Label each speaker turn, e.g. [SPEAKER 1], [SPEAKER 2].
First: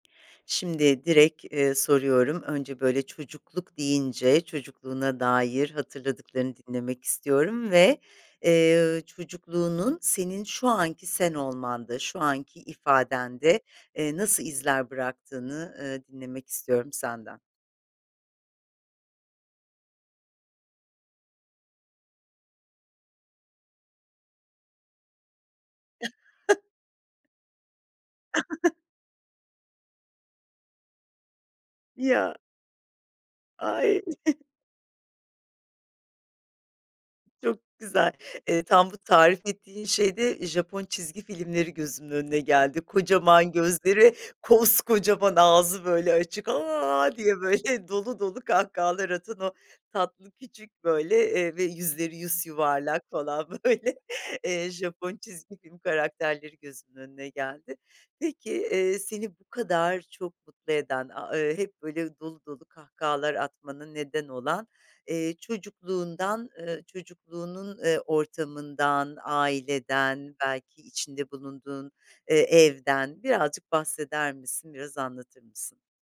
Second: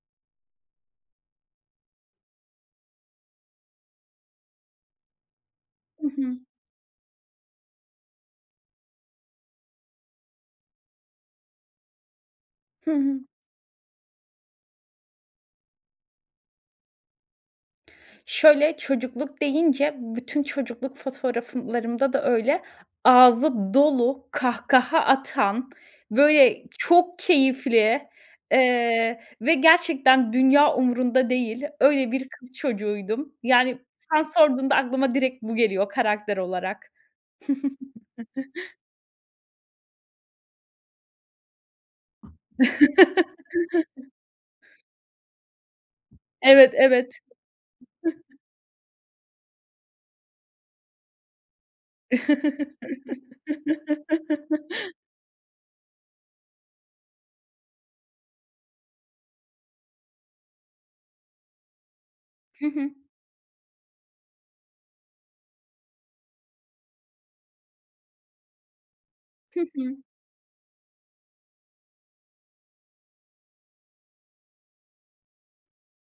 [SPEAKER 1] Şimdi direkt, eee, soruyorum. Önce böyle "çocukluk" deyince çocukluğuna dair
[SPEAKER 2] Hı hı.
[SPEAKER 1] hatırladıklarını dinlemek istiyorum ve, eee, çocukluğunun senin şu anki sen olmanda, şu anki
[SPEAKER 2] Hı hı.
[SPEAKER 1] ifadende, ııı, nasıl izler bıraktığını, ııı, dinlemek istiyorum senden.
[SPEAKER 2] Şöyle: Çocukluk deyince bütün çocukluk fotoğraflarımda da öyle ağzı dolu, kahkaha atan, böyle, çok keyifli, eee, ve gerçekten dünya umurunda değil; öyle bir
[SPEAKER 1] Ya!
[SPEAKER 2] kız çocuğuydum. Yani,
[SPEAKER 1] Ay!
[SPEAKER 2] sen sorduğunda aklıma direkt bu geliyor karakter olarak.
[SPEAKER 1] Çok güzel, eee, tam bu tarif ettiğin şeyde Japon çizgi filmleri gözümün önüne geldi. Kocaman gözleri, koskocaman ağzı, böyle, açık,
[SPEAKER 2] Evet,
[SPEAKER 1] "A!"
[SPEAKER 2] evet.
[SPEAKER 1] diye, böyle, dolu dolu kahkahalar atan o tatlı, küçük, böyle, eee, ve yüzleri yusyuvarlak falan, böyle, eee, Japon çizgi film karakterleri gözümün önüne geldi. Peki, eee, seni bu kadar çok mutlu eden, aaa, ııı, hep böyle dolu
[SPEAKER 2] Hı
[SPEAKER 1] dolu
[SPEAKER 2] hı.
[SPEAKER 1] kahkahalar atmana neden olan, eee, çocukluğundan, ııı, çocukluğunun, eee, ortamından,
[SPEAKER 2] Hı hı.
[SPEAKER 1] aileden, belki içinde bulunduğun, eee, evden birazcık bahseder misin? Biraz anlatır mısın?